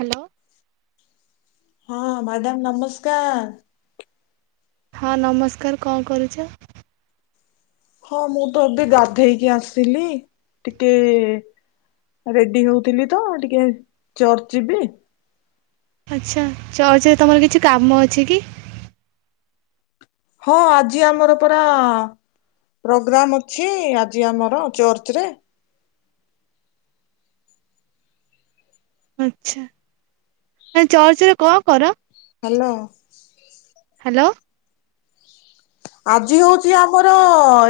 Hello. ହଁ madam ନମସ୍କାର। ହଁ ନମସ୍କାର କଣ କରୁଛ? ହଁ ମୁଁ ତ ଏବ ଗାଧେଇକି ଆସିଲି ଟିକେ ରେଡି ହଉଥିଲି ତ ଟିକେ ଚର୍ଚ୍ଚ ଯିବି। ଆଚ୍ଛା ଚର୍ଚ୍ଚରେ ତମର କିଛି କାମ ଅଛି କି? ହଁ ଆଜି ଆମର ପରା ପ୍ରୋଗ୍ରାମ ଅଛି ଆଜି ଆମର ଚର୍ଚ୍ଚରେ। ଆଛା ଚର୍ଚରେ କଣ କର? ହ୍ୟାଲୋ। ହ୍ୟାଲୋ। ଆଜି ହଉଛି ଆମର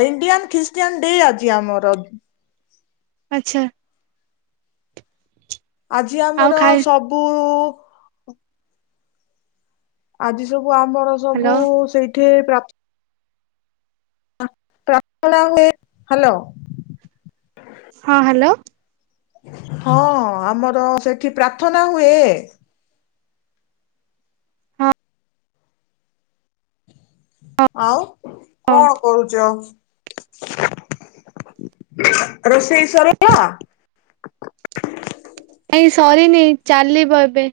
ଇଣ୍ଡିଆନ ଖ୍ରୀଷ୍ଟିଆନ ଡେ ଆଜି ଆମର। ଆଛା। ଆଜି ଆଉ ଆମର ଖାଇ ସବୁ ଆଜି ସବୁ ଆମର ହ୍ୟାଲୋ ସବୁ ସେଇଠି ପ୍ରାପ୍ ପ୍ରାଥନା ହୁଏ ହ୍ୟାଲୋ। ହଁ ହ୍ୟାଲୋ। ହଁ ଆମର ସେଠି ପ୍ରାର୍ଥନା ହୁଏ। ହଁ ଆଉ ହଁ କଣ କରୁଚ? ରୋଷେଇ ସରିଲା ନାଇଁ ସରିନି ଚାଲିବ ଏବେ।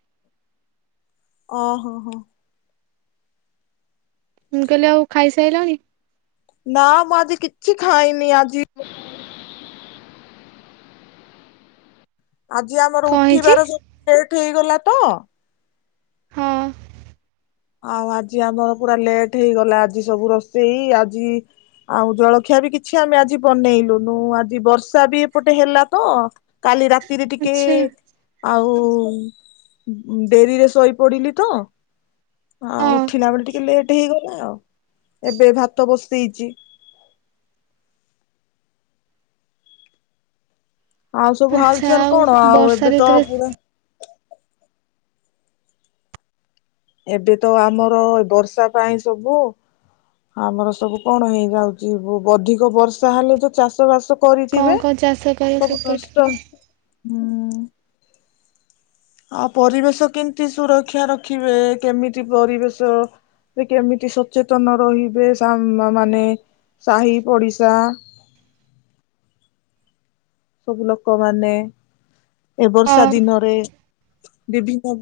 ଓ ହୋ ହୋ। ମୁଁ କହିଲି ଆଉ ଖାଇସାଇଲଣି? ନା ମୁଁ ଆଜି କିଛି ଖାଇନି ଆଜି। ଆଜି ଆମର କଣ ହେଇଛି? ଉଠିବାର ସବୁ ଲେଟ ହେଇଗଲା ତ ହଁ। ଆଉ ଆଜି ଆମର ପୁରା ଲେଟ ହେଇଗଲା ଆଜି ସବୁ ରୋଷେଇ ଆଜି ଆଉ ଜଳଖିଆ ବି କିଛି ଆମେ ଆଜି ବନେଇଲୁନୁ ଆଜି ବର୍ଷା ବି ଏପଟେ ହେଲା ତ କାଲି ରାତି ରେ ଟିକେ ଆଚ୍ଛା ଆଉ ଓ ଡେରିରେ ଶୋଇପଡିଲି ତ। ହଁ ଉଠିଲା ବେଳେ ଟିକେ ଲେଟ ଗୋଟେ ହେଇଗଲା ଆଉ ଏବେ ଭାତ ବସେଇଚି। ଆଉ ସବୁ ଆଚ୍ଛା ହାଲଚାଲ କଣ ଆଉ ବର୍ଷା ଏବେ ତ ଋତୁରେ ପୁରା ଏବେ ତ ଆମର ବର୍ଷା ପାଇଁ ସବୁ ଆମର ସବୁ କଣ ହେଇଯାଉଛି ଅଧିକ ବର୍ଷା ହେଲେ ଯୋଉ ଚାଷ ବାସ କଣ କରିଥିବେ କଣ ଚାଷ କର ସବୁ ସେପଟେ? ନଷ୍ଟ ହୁଁ। ଆଉ ପରିବେଶ କେମତି ସୁରକ୍ଷା ରଖିବେ କେମିତି ପରିବେଶ ଯେ କେମିତି ସଚେତନ ରହିବେ ମାନେ ସାହି ପଡ଼ିଶା [unintelligible] ସବୁ ଲୋକ ମାନେ ଏ ବର୍ଷା ହଁ ଦିନରେ ବିଭିନ୍ନ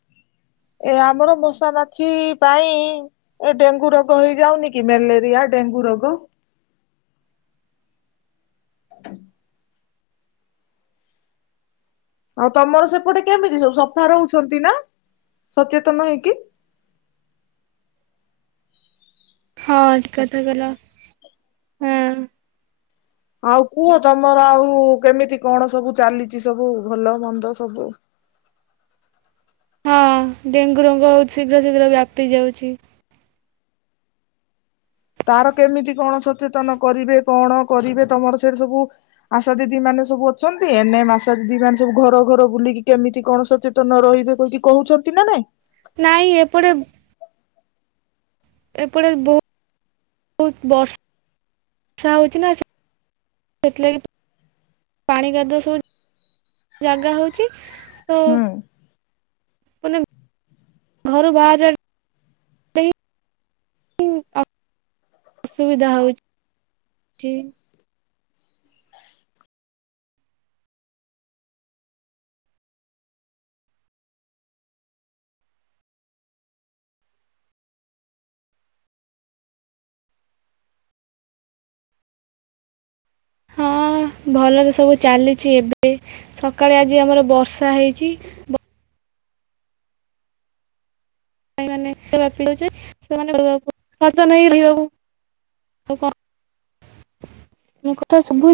[unintelligible] ଏ ଆମର ମଶା ମାଛି ପାଇଁ ଏ ଡେଙ୍ଗୁ ରୋଗ ହେଇଯାଉନି କି ମ୍ୟାଲେରିଆ ଡେ ଡେଙ୍ଗୁ ରୋଗ। [unintelligible] [unintelligible] ଆଉ ତମର ସେପଟେ କେମିତି ସବୁ ସଫା ରହୁଚନ୍ତି ନା ସଚେତନ ହେଇକି? [unintelligible] ହଁ କେତେ ଦେଲ? ହୁଁ। ଆଉ କୁହ ତମର ଆଉ କେମିତି କଣ ସବୁ ଚାଲିଚି ସବୁ ଭଲ ମନ୍ଦ ସବୁ [unintelligible] ହଁ ଡେଙ୍ଗୁ ରୋଗ ହେଉଛି ଶୀଘ୍ର ଶୀଘ୍ର ବ୍ୟାପି ଯାଉଛି। ତାର କେମିତି କଣ ସଚେତନ କରିବେ କଣ କରିବେ ତମର ସେ ସବୁ ଆଶା ଦିଦି ମାନେ ସବୁ ଅଛନ୍ତି ଏନ ମାସ ଦିଦି ମାନେ ସବୁ ଘର ଘର ବୁଲିକି କେମିତି କଣ ସଚେତନ ରହିବେ ବୋଲି କହୁଛନ୍ତି? ଚନ୍ତି ନା ନାଇଁ। ନାଇଁ ଏପଟେ ଏପଟେ ବୋ ହୁତ ବର୍ଷ ର୍ଷା ହୋଉଚି ନା ସେ ଥିଲାଗି ପା ପାଣି କାଦୁଅ ସବୁ ଜାଗା ହୋଉଚି। ହୁଁ। ଘରୁ ବାହାରାର୍ ପାଇଁ [unintelligible] ଅସୁବିଧା ହୋଉ ଚି। ହଁ। ଭଲରେ ସବୁ ଚାଲିଛି ଏବେ ସକାଳେ ଆଜି ଆମର ବର୍ଷା ହେଇଛି ବ ଭାଇ ମାନେ ଏତେ ବାପିଲା ଯେ ସେମାନେ [unintelligible] ତ ନାହିଁ ରହିବାକୁ। ଆଉ କଣ ମୋ କଥା ଶୁଭୁ